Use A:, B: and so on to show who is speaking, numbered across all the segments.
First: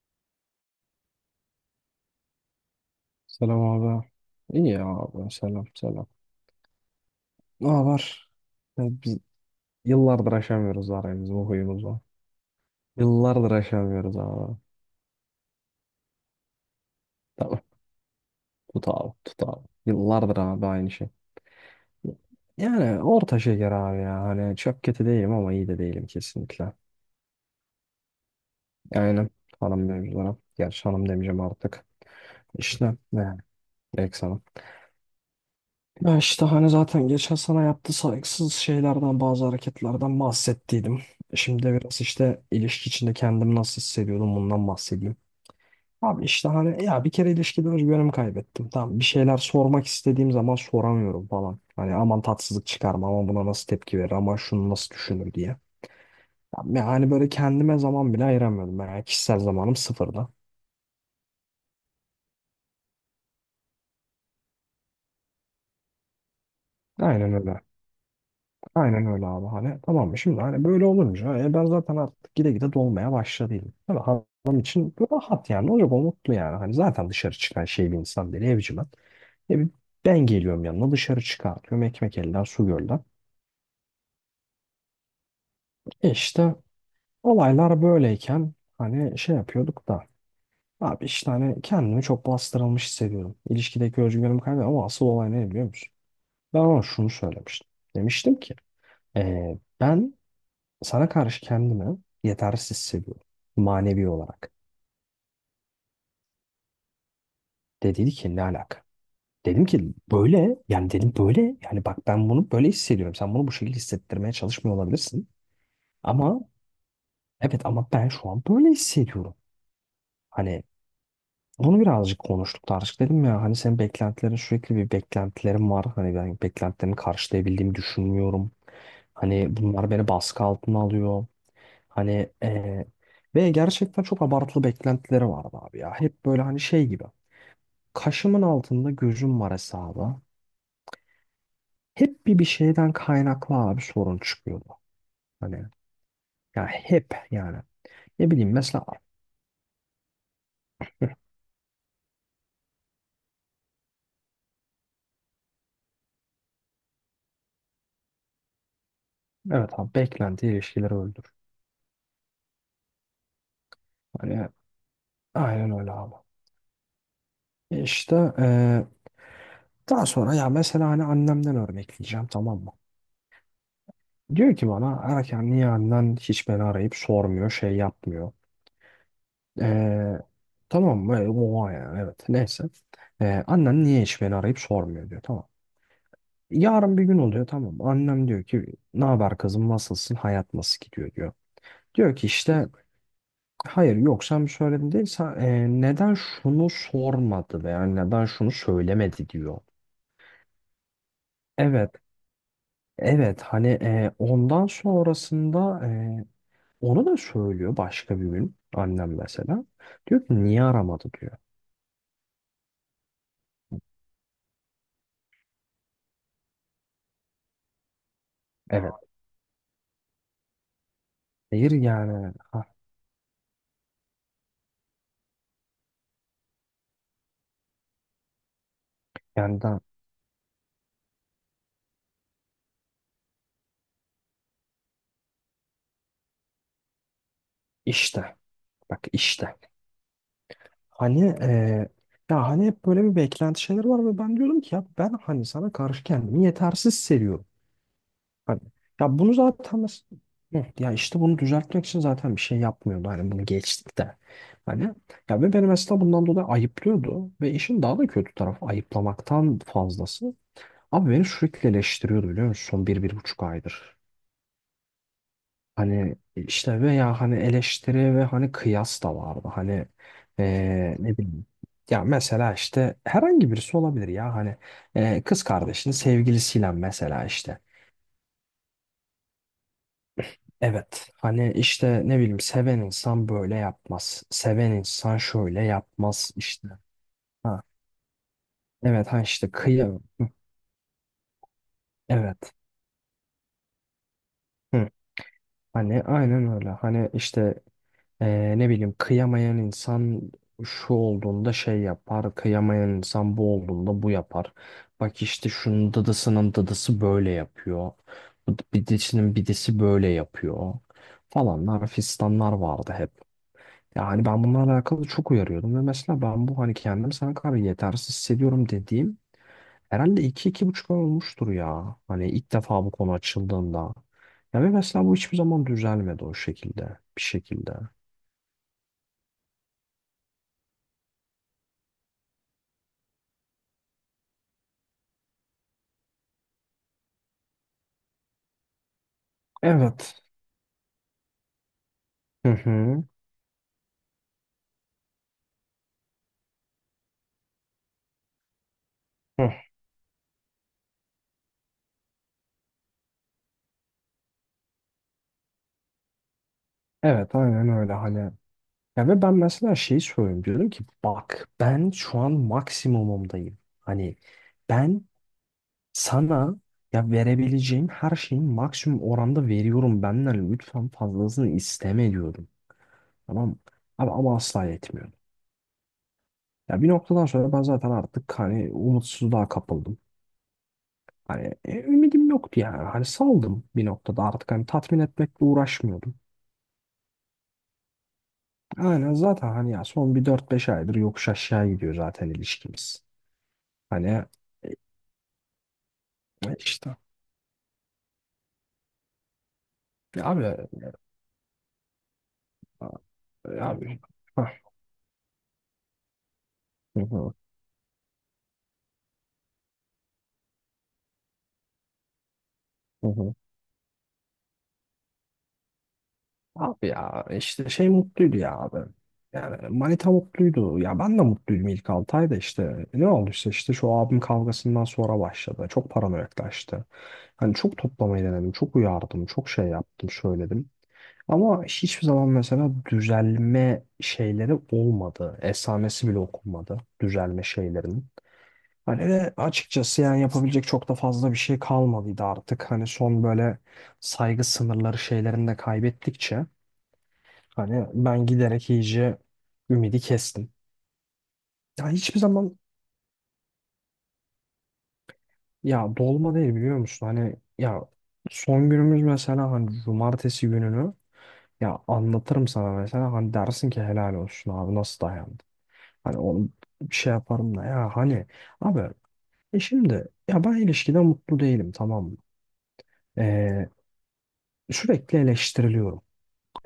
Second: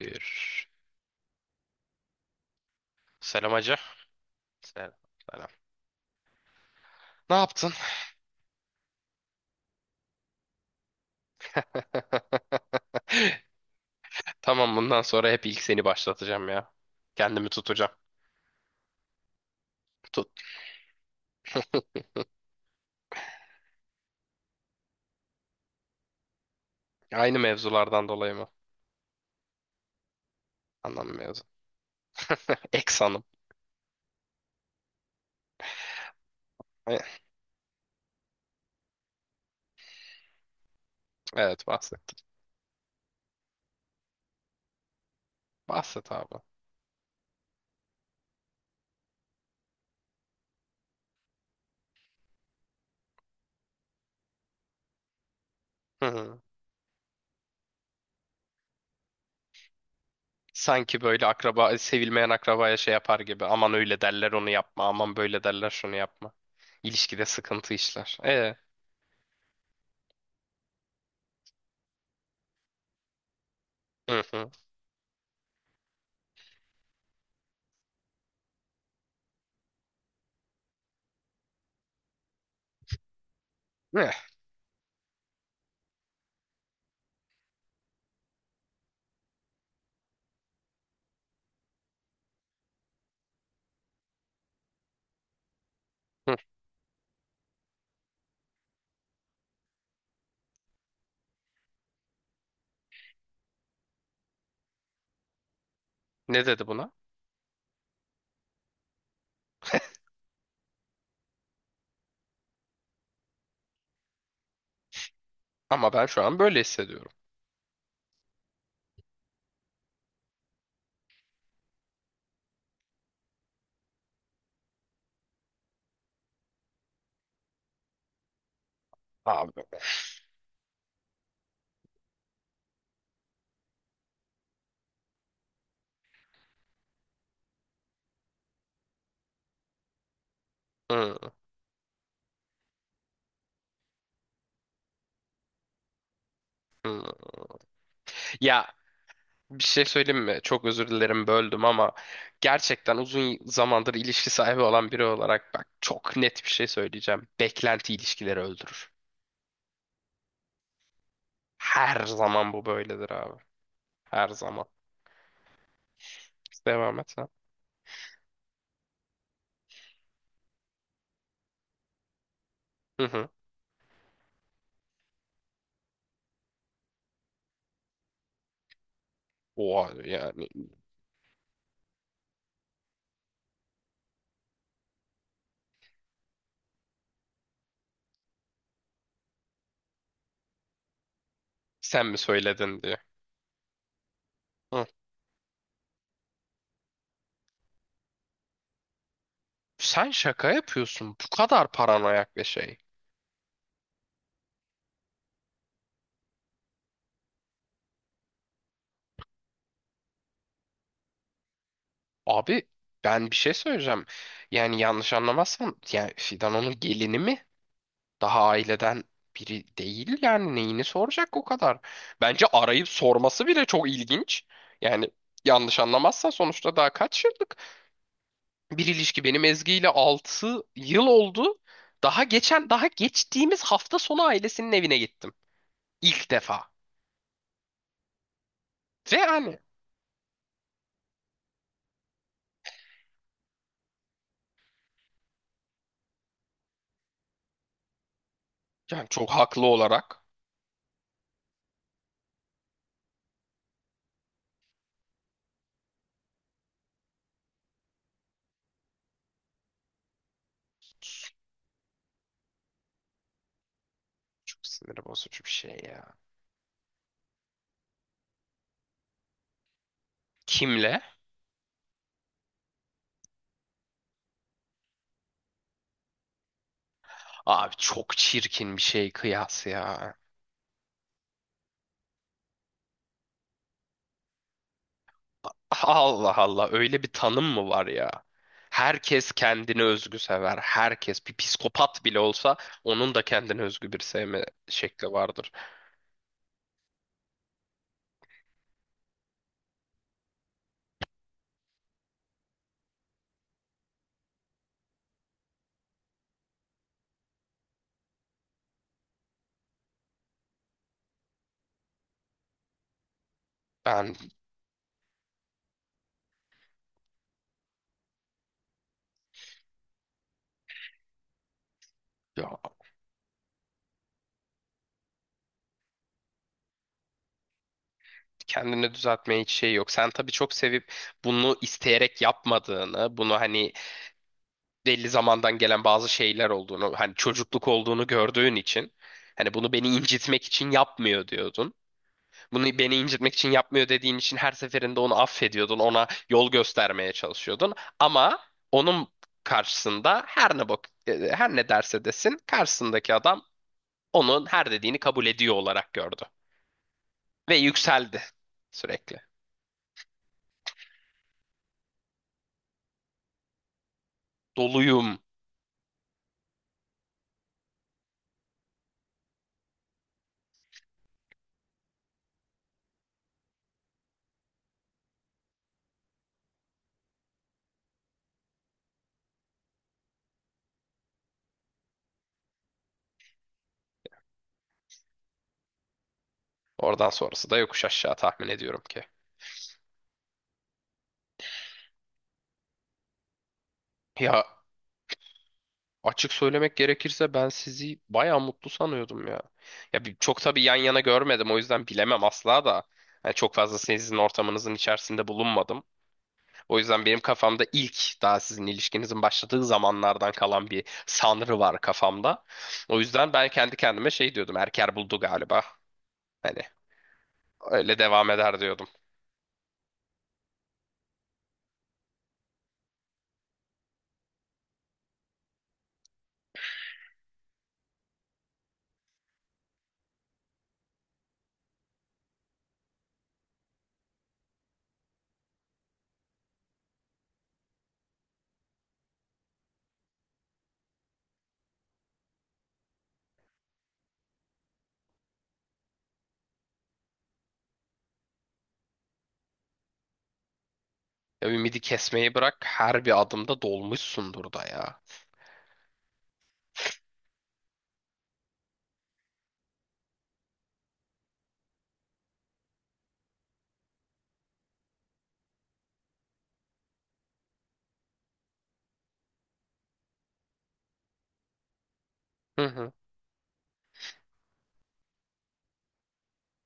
A: Bir. Selam
B: Selam
A: hacı.
B: abi. İyi ya
A: Selam.
B: abi.
A: Selam.
B: Selam selam.
A: Ne
B: Ne
A: yaptın?
B: var? Biz yıllardır aşamıyoruz aramızı bu huyumuzu. Yıllardır aşamıyoruz abi.
A: Tamam bundan sonra hep ilk seni başlatacağım ya. Kendimi
B: Tamam.
A: tutacağım.
B: Tut abi. Tut abi.
A: Tut.
B: Yıllardır abi aynı şey. Yani orta şeker abi ya. Hani çok kötü değilim ama iyi de değilim kesinlikle.
A: Aynı mevzulardan dolayı mı?
B: Aynen. Hanım mevzulara. Gerçi
A: Anlam
B: hanım demeyeceğim
A: mevzu.
B: artık. İşte
A: Eks
B: ne
A: hanım.
B: yani. Ya işte hani
A: E,
B: zaten geçen sana yaptığı saygısız şeylerden bazı hareketlerden bahsettiydim. Şimdi
A: Evet
B: de biraz
A: bahsettim.
B: işte ilişki içinde kendimi nasıl hissediyordum bundan bahsedeyim.
A: Bahset
B: Abi
A: abi.
B: işte hani ya bir kere ilişkiden özgüvenimi kaybettim. Tamam bir şeyler sormak istediğim zaman soramıyorum falan. Hani aman tatsızlık çıkarma ama buna nasıl tepki verir ama şunu nasıl düşünür diye.
A: Hı hı.
B: Yani böyle kendime zaman bile ayıramıyordum. Yani kişisel zamanım sıfırda.
A: Sanki böyle akraba, sevilmeyen akrabaya şey yapar gibi. Aman öyle derler onu yapma. Aman böyle derler şunu yapma. İlişkide
B: Aynen öyle.
A: sıkıntı işler. E.
B: Aynen öyle abi hani tamam mı şimdi hani böyle olunca ben zaten artık gide gide dolmaya başladıydım. Tabii
A: Hı hı.
B: adam için rahat yani ne olacak o mutlu yani hani zaten dışarı çıkan şey bir insan değil evci ben. Bir ben geliyorum yanına dışarı çıkartıyorum ekmek elden su gölden.
A: Eh,
B: E işte olaylar böyleyken hani şey yapıyorduk da abi işte hani kendimi çok bastırılmış hissediyorum. İlişkideki özgüvenimi kaybediyorum ama asıl olay ne biliyor musun?
A: hı.
B: Ben ona şunu söylemiştim. Demiştim ki ben sana karşı kendimi yetersiz hissediyorum. Manevi olarak.
A: Ne dedi buna?
B: Dediydi ki ne alaka? Dedim ki böyle yani dedim böyle yani bak ben bunu böyle hissediyorum. Sen bunu bu şekilde hissettirmeye çalışmıyor olabilirsin.
A: Ama ben şu an
B: Ama
A: böyle hissediyorum.
B: evet ama ben şu an böyle hissediyorum. Hani bunu birazcık konuştuk tartıştık dedim ya hani senin beklentilerin sürekli bir beklentilerim var. Hani ben beklentilerimi karşılayabildiğimi düşünmüyorum. Hani
A: Abi.
B: bunlar beni baskı altına alıyor. Hani eee, ve gerçekten çok abartılı beklentileri vardı abi ya. Hep böyle hani şey gibi. Kaşımın altında gözüm var hesabı.
A: Hı,
B: Hep bir şeyden kaynaklı abi sorun çıkıyordu. Hani ya
A: hı.
B: hep yani. Ne bileyim
A: Ya
B: mesela
A: bir şey söyleyeyim mi? Çok özür dilerim böldüm ama gerçekten uzun zamandır ilişki sahibi olan biri olarak bak çok net bir şey söyleyeceğim. Beklenti ilişkileri öldürür.
B: evet abi beklenti ilişkileri öldür.
A: Her zaman bu böyledir abi. Her
B: Hani
A: zaman.
B: aynen öyle abi.
A: Devam et sen.
B: E İşte daha sonra ya mesela hani annemden örnekleyeceğim tamam mı?
A: Hı hı.
B: Diyor ki bana erken niye annen hiç beni arayıp sormuyor şey yapmıyor.
A: Oha
B: Ee,
A: yani
B: tamam mı? Oha yani evet neyse. Annen niye hiç beni arayıp sormuyor diyor tamam. Yarın bir gün oluyor tamam mı? Annem diyor ki ne haber kızım nasılsın hayat nasıl gidiyor diyor.
A: sen
B: Diyor
A: mi
B: ki işte
A: söyledin diye.
B: hayır yok sen bir
A: Hı.
B: söyledin değil sen, neden şunu sormadı veya neden şunu söylemedi diyor.
A: Sen şaka yapıyorsun. Bu kadar
B: Evet.
A: paranoyak bir şey.
B: Evet hani ondan sonrasında onu da söylüyor başka bir gün annem mesela. Diyor ki niye aramadı diyor.
A: Abi ben bir şey söyleyeceğim. Yani yanlış anlamazsan yani Fidan onun gelini mi? Daha
B: Evet.
A: aileden biri değil yani neyini soracak o
B: Hayır
A: kadar.
B: yani.
A: Bence
B: Ha,
A: arayıp sorması bile çok ilginç. Yani yanlış anlamazsan sonuçta daha kaç yıllık bir ilişki benim
B: yani
A: Ezgi
B: da
A: ile 6 yıl oldu. Daha geçtiğimiz hafta sonu ailesinin evine gittim. İlk defa.
B: işte. Bak
A: Ve
B: işte.
A: yani
B: Hani ya hani hep böyle bir beklenti şeyler var ve ben diyordum ki ya ben hani sana karşı kendimi yetersiz seviyorum. Hani ya
A: çok
B: bunu
A: haklı
B: zaten mes-
A: olarak
B: hı, ya işte bunu düzeltmek için zaten bir şey yapmıyordu. Hani bunu geçtik de. Hani ya ve beni mesela bundan dolayı ayıplıyordu ve işin daha da kötü tarafı ayıplamaktan fazlası. Abi beni sürekli eleştiriyordu biliyor musun? Son bir, bir buçuk aydır.
A: çok sinir bozucu bir şey ya.
B: Hani işte veya hani eleştiri ve hani kıyas da vardı. Hani
A: Kimle?
B: ne bileyim. Ya mesela işte herhangi birisi olabilir ya hani kız kardeşinin sevgilisiyle mesela işte.
A: Abi çok çirkin bir şey kıyas ya.
B: Evet hani işte ne bileyim seven insan böyle yapmaz. Seven insan şöyle yapmaz
A: Allah Allah
B: işte.
A: öyle bir tanım
B: Ha,
A: mı var ya?
B: evet hani
A: Herkes
B: işte
A: kendine
B: kıyam.
A: özgü
B: Hı,
A: sever. Herkes bir psikopat bile
B: evet.
A: olsa onun da kendine özgü bir sevme
B: Hı.
A: şekli vardır.
B: Hani aynen öyle. Hani işte ne bileyim kıyamayan insan şu olduğunda şey yapar, kıyamayan insan bu olduğunda bu yapar. Bak işte şunun dıdısının dıdısı böyle yapıyor. Bu bidisinin bidisi böyle yapıyor. Falanlar fistanlar vardı hep.
A: Ben
B: Yani ben bunlarla alakalı çok uyarıyordum ve mesela ben bu hani kendimi sana kadar yetersiz hissediyorum dediğim herhalde iki 25 ay olmuştur ya. Hani ilk
A: ya,
B: defa bu konu açıldığında. Ya ve mesela bu hiçbir zaman düzelmedi o şekilde, bir şekilde.
A: kendini düzeltmeye hiç şey yok. Sen tabii çok sevip bunu isteyerek yapmadığını, bunu hani belli zamandan gelen bazı şeyler olduğunu, hani çocukluk olduğunu gördüğün için hani bunu beni
B: Evet.
A: incitmek için yapmıyor diyordun.
B: Hı
A: Bunu beni
B: hı.
A: incitmek için yapmıyor dediğin için her seferinde onu affediyordun, ona yol göstermeye çalışıyordun. Ama onun
B: Hı.
A: karşısında her ne bak her ne derse desin karşısındaki adam onun her dediğini kabul ediyor olarak gördü
B: Evet
A: ve
B: aynen öyle hani.
A: yükseldi
B: Ya
A: sürekli.
B: ve ben mesela şeyi söylüyorum diyorum ki bak ben şu an maksimumumdayım. Hani ben
A: Doluyum.
B: sana ya verebileceğim her şeyin maksimum oranda veriyorum benden lütfen fazlasını isteme diyorum. Tamam mı? Ama asla yetmiyor. Ya bir noktadan sonra ben zaten artık hani umutsuzluğa kapıldım. Hani ümidim yoktu yani. Hani saldım bir noktada artık hani tatmin etmekle uğraşmıyordum.
A: Oradan sonrası da yokuş aşağı tahmin ediyorum ki.
B: Aynen zaten hani ya son bir dört beş aydır yokuş aşağı gidiyor zaten ilişkimiz. Hani
A: Ya açık
B: e,
A: söylemek
B: işte
A: gerekirse ben sizi bayağı mutlu sanıyordum ya. Ya
B: ya
A: çok
B: abi
A: tabii
B: e,
A: yan
B: e,
A: yana görmedim o yüzden bilemem asla da. Yani çok fazla
B: abi
A: sizin
B: Hah,
A: ortamınızın içerisinde bulunmadım. O
B: hı
A: yüzden benim
B: hı,
A: kafamda ilk daha sizin ilişkinizin başladığı zamanlardan kalan bir sanrı var kafamda. O
B: hı
A: yüzden
B: hı.
A: ben kendi kendime şey diyordum. Erker buldu galiba. Hani
B: Abi ya işte şey
A: öyle devam
B: mutluydu ya
A: eder
B: abi.
A: diyordum.
B: Yani manita mutluydu. Ya ben de mutluydum ilk 6 ayda işte. Ne olduysa işte şu abim kavgasından sonra başladı. Çok paranoyaklaştı. Hani çok toplamayı denedim. Çok uyardım. Çok şey yaptım. Söyledim. Ama hiçbir zaman mesela düzelme şeyleri olmadı. Esamesi bile okunmadı düzelme şeylerinin. Hani ve açıkçası yani yapabilecek çok da fazla bir şey kalmadıydı artık. Hani son böyle saygı sınırları şeylerini de kaybettikçe hani ben giderek iyice ümidi kestim.
A: Ya ümidi
B: Ya hiçbir
A: kesmeyi bırak
B: zaman
A: her bir adımda dolmuşsundur da ya.
B: ya dolma değil biliyor musun? Hani ya son günümüz mesela hani cumartesi gününü ya anlatırım sana mesela hani dersin ki helal olsun abi nasıl dayandı? Hani onu bir şey yaparım da ya hani abi şimdi ya ben ilişkide mutlu değilim tamam mı?
A: Hı hı.
B: Ee, sürekli eleştiriliyorum.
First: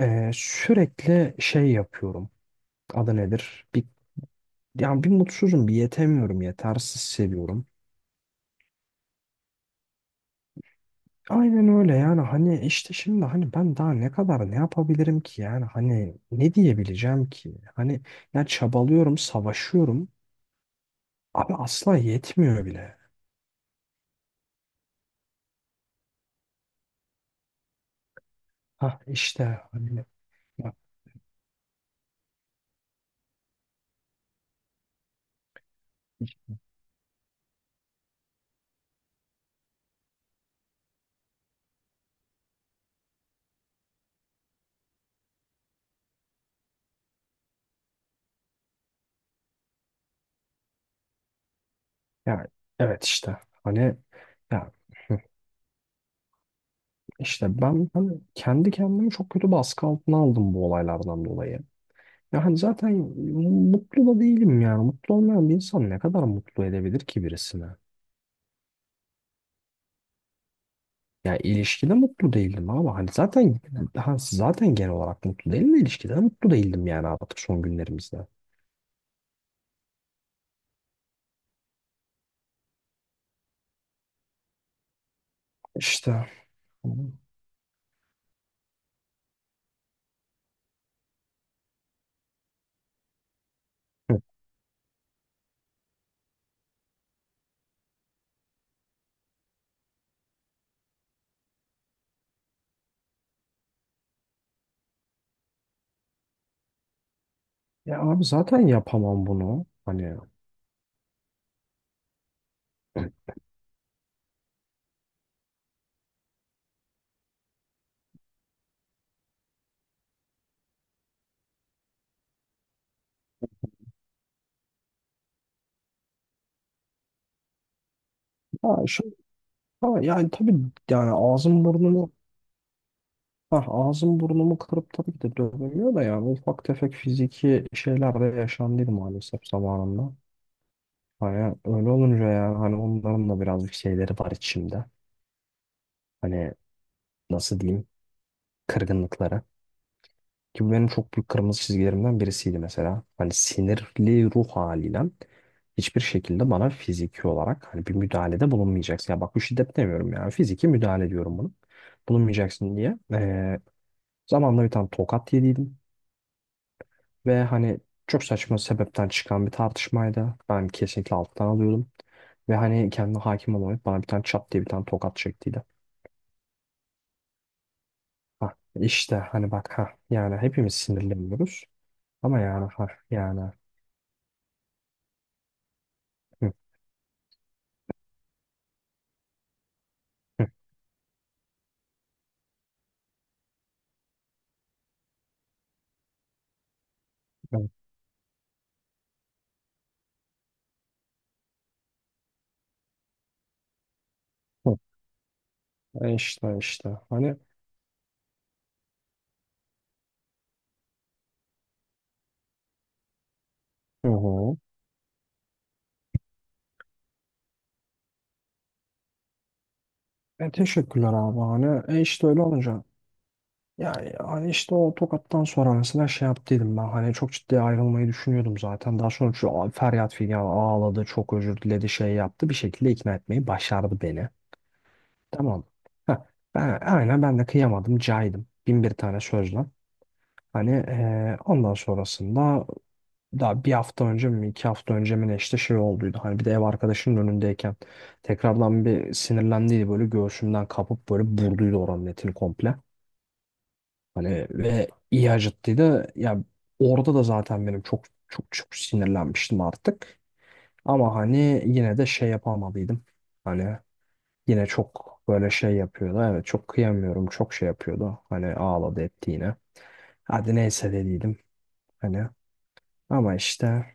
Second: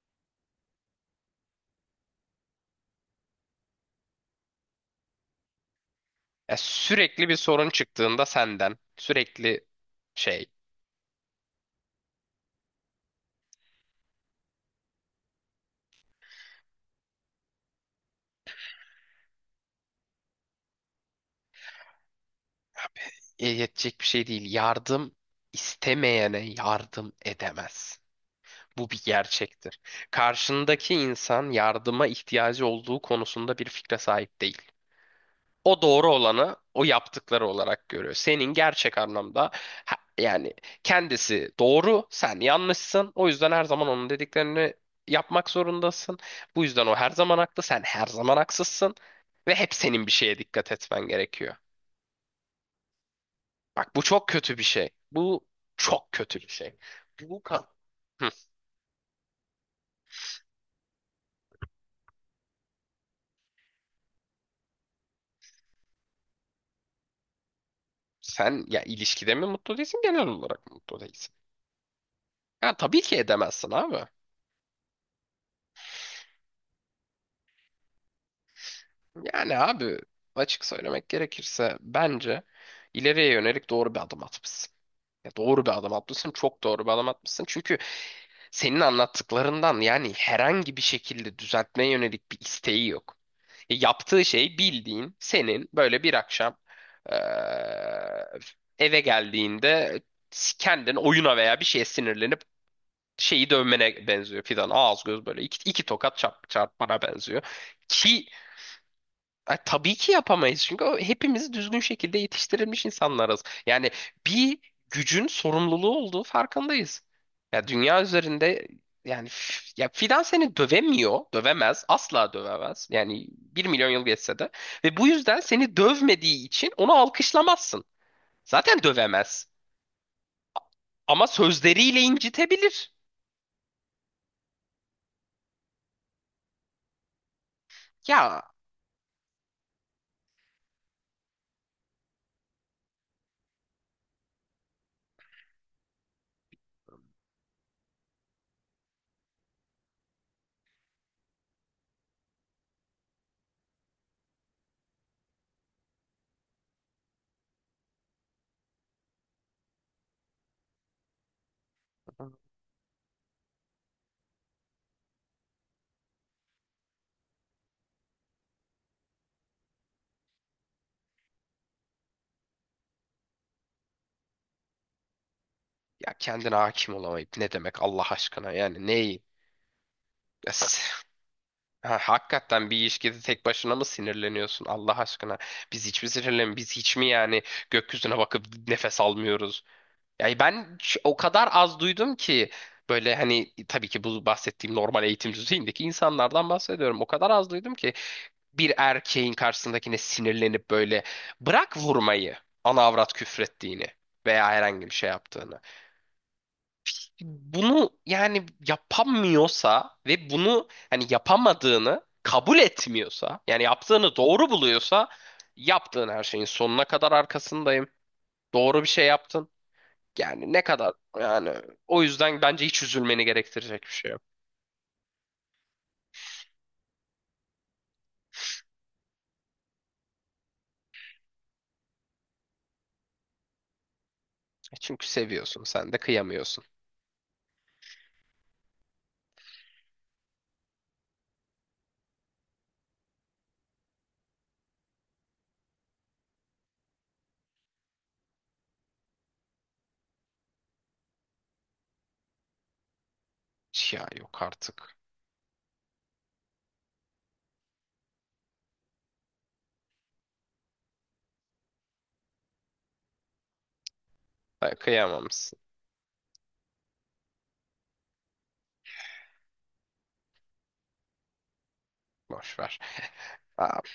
B: Sürekli şey yapıyorum. Adı nedir? Bir, yani bir mutsuzum, bir yetemiyorum,
A: Ya
B: yetersiz
A: sürekli bir
B: seviyorum.
A: sorun çıktığında senden sürekli şey
B: Aynen öyle yani hani işte şimdi hani ben daha ne kadar ne yapabilirim ki yani hani ne diyebileceğim ki? Hani ya çabalıyorum, savaşıyorum. Abi asla yetmiyor bile.
A: yetecek bir şey değil. Yardım istemeyene yardım edemez. Bu
B: Hah
A: bir
B: işte
A: gerçektir.
B: hani
A: Karşındaki insan yardıma ihtiyacı olduğu konusunda bir fikre sahip değil. O doğru olanı o yaptıkları olarak görüyor. Senin gerçek anlamda yani kendisi doğru, sen yanlışsın. O yüzden her zaman onun dediklerini yapmak zorundasın. Bu yüzden o her zaman haklı, sen her zaman haksızsın ve hep senin bir şeye dikkat etmen gerekiyor.
B: ya evet işte
A: Bak
B: hani
A: bu çok kötü bir
B: ya
A: şey.
B: hı,
A: Bu çok kötü bir şey. Bu
B: işte
A: kan.
B: ben hani kendi kendimi çok kötü baskı altına aldım bu olaylardan dolayı. Ya hani zaten mutlu da değilim yani. Mutlu olmayan bir insan ne kadar mutlu edebilir ki birisini?
A: Sen ya ilişkide mi mutlu değilsin genel olarak mı mutlu değilsin?
B: Ya ilişkide mutlu değildim
A: Ya
B: ama
A: tabii
B: hani
A: ki
B: zaten
A: edemezsin abi.
B: ha, zaten genel olarak mutlu değilim de ilişkide de mutlu değildim yani artık son günlerimizde.
A: Yani abi açık söylemek gerekirse bence ileriye yönelik doğru bir adım atmışsın. Ya doğru bir adım
B: İşte
A: atmışsın, çok doğru
B: hı.
A: bir adım atmışsın. Çünkü senin anlattıklarından yani herhangi bir şekilde düzeltmeye yönelik bir isteği yok. Yaptığı şey bildiğin senin böyle bir akşam eee, eve geldiğinde kendin oyuna veya bir şeye sinirlenip şeyi dövmene benziyor Fidan. Ağız göz böyle iki, iki tokat çarpmana benziyor.
B: Ya abi
A: Ki
B: zaten yapamam bunu.
A: tabii ki
B: Hani
A: yapamayız. Çünkü o, hepimiz düzgün şekilde yetiştirilmiş insanlarız. Yani bir gücün sorumluluğu olduğu farkındayız. Ya dünya üzerinde yani ya Fidan seni dövemiyor, dövemez, asla dövemez. Yani 1.000.000 yıl geçse de ve bu yüzden seni dövmediği için onu alkışlamazsın.
B: ya
A: Zaten
B: şu
A: dövemez.
B: ha, yani tabii yani
A: Ama
B: ağzım
A: sözleriyle
B: burnumu
A: incitebilir.
B: Ha, ağzım burnumu kırıp tabii ki de dövemiyor da yani ufak tefek fiziki şeyler de
A: Ya
B: yaşandıydı maalesef zamanında. Hani öyle olunca yani hani onların da birazcık şeyleri var içimde. Hani nasıl diyeyim kırgınlıkları. Ki bu benim çok büyük kırmızı çizgilerimden birisiydi mesela. Hani sinirli ruh haliyle hiçbir şekilde bana fiziki olarak hani bir müdahalede bulunmayacaksın. Ya bak bu şiddet demiyorum yani fiziki müdahale diyorum bunu. Bulunmayacaksın diye. Zamanla bir tane tokat yediydim. Ve hani çok saçma sebepten çıkan bir tartışmaydı. Ben kesinlikle alttan alıyordum. Ve hani kendine hakim olamayıp bana bir tane çat diye bir tane tokat çektiydi.
A: Ya kendine hakim olamayıp ne demek Allah aşkına
B: Ha,
A: yani
B: işte
A: neyi?
B: hani bak ha yani hepimiz
A: Es-
B: sinirleniyoruz.
A: Ha,
B: Ama yani
A: hakikaten bir
B: ha
A: ilişkide
B: yani
A: tek başına mı sinirleniyorsun Allah aşkına?
B: hı,
A: Biz hiç mi yani gökyüzüne bakıp nefes almıyoruz? Yani
B: hı,
A: ben o kadar az duydum ki böyle hani tabii ki bu bahsettiğim normal eğitim düzeyindeki insanlardan bahsediyorum. O kadar az
B: hı,
A: duydum ki bir erkeğin karşısındakine sinirlenip böyle bırak vurmayı ana avrat küfrettiğini veya
B: hı.
A: herhangi bir şey yaptığını.
B: E işte işte hani
A: Bunu yani yapamıyorsa ve bunu hani yapamadığını kabul etmiyorsa yani
B: hı
A: yaptığını doğru
B: hı.
A: buluyorsa yaptığın her şeyin sonuna kadar arkasındayım. Doğru bir şey yaptın.
B: E
A: Yani ne kadar
B: teşekkürler abi
A: yani
B: hani e
A: o
B: işte öyle
A: yüzden bence hiç
B: olunca
A: üzülmeni gerektirecek bir şey
B: yani
A: yok.
B: hani işte o tokattan sonra mesela şey yaptıydım ben hani çok ciddi ayrılmayı düşünüyordum zaten. Daha sonra feryat figan ağladı çok özür diledi şey yaptı bir şekilde ikna etmeyi başardı beni.
A: E çünkü
B: Tamam
A: seviyorsun
B: mı?
A: sen de
B: Heh,
A: kıyamıyorsun.
B: ben, aynen ben de kıyamadım caydım bin bir tane sözle. Hani ondan sonrasında daha bir hafta önce mi iki hafta önce mi ne işte şey olduydu. Hani bir de ev arkadaşının önündeyken tekrardan bir sinirlendiydi böyle göğsümden kapıp böyle burduydu oranın etini komple.
A: Ya yok
B: Hani ve
A: artık.
B: iyi acıttıydı. Ya orada da zaten benim çok çok çok sinirlenmiştim artık. Ama hani yine de şey yapamadıydım. Hani yine
A: Ha,
B: çok böyle
A: kıyamamışsın.
B: şey yapıyordu. Evet çok kıyamıyorum. Çok şey yapıyordu. Hani ağladı etti yine. Hadi neyse dediydim. Hani
A: Boş ver.
B: ama
A: Aa,
B: işte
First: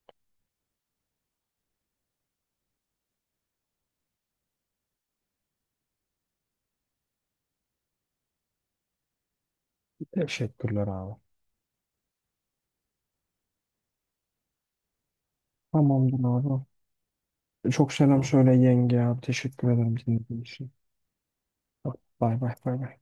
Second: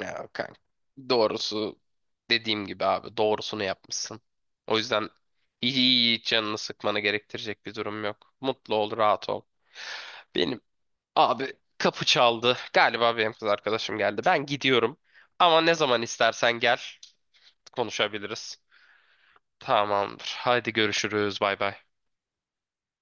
A: ya kanka. Doğrusu dediğim gibi abi doğrusunu yapmışsın. O yüzden iyi iyi hiç canını sıkmanı gerektirecek bir durum yok. Mutlu ol, rahat ol. Benim
B: teşekkürler abi.
A: abi kapı çaldı. Galiba benim kız arkadaşım geldi. Ben gidiyorum. Ama ne zaman
B: Tamamdır
A: istersen
B: abi.
A: gel
B: Çok selam tamam söyle
A: konuşabiliriz.
B: yenge abi. Teşekkür ederim
A: Tamamdır.
B: dinlediğin için.
A: Haydi görüşürüz. Bay bay.
B: Bay bay bay.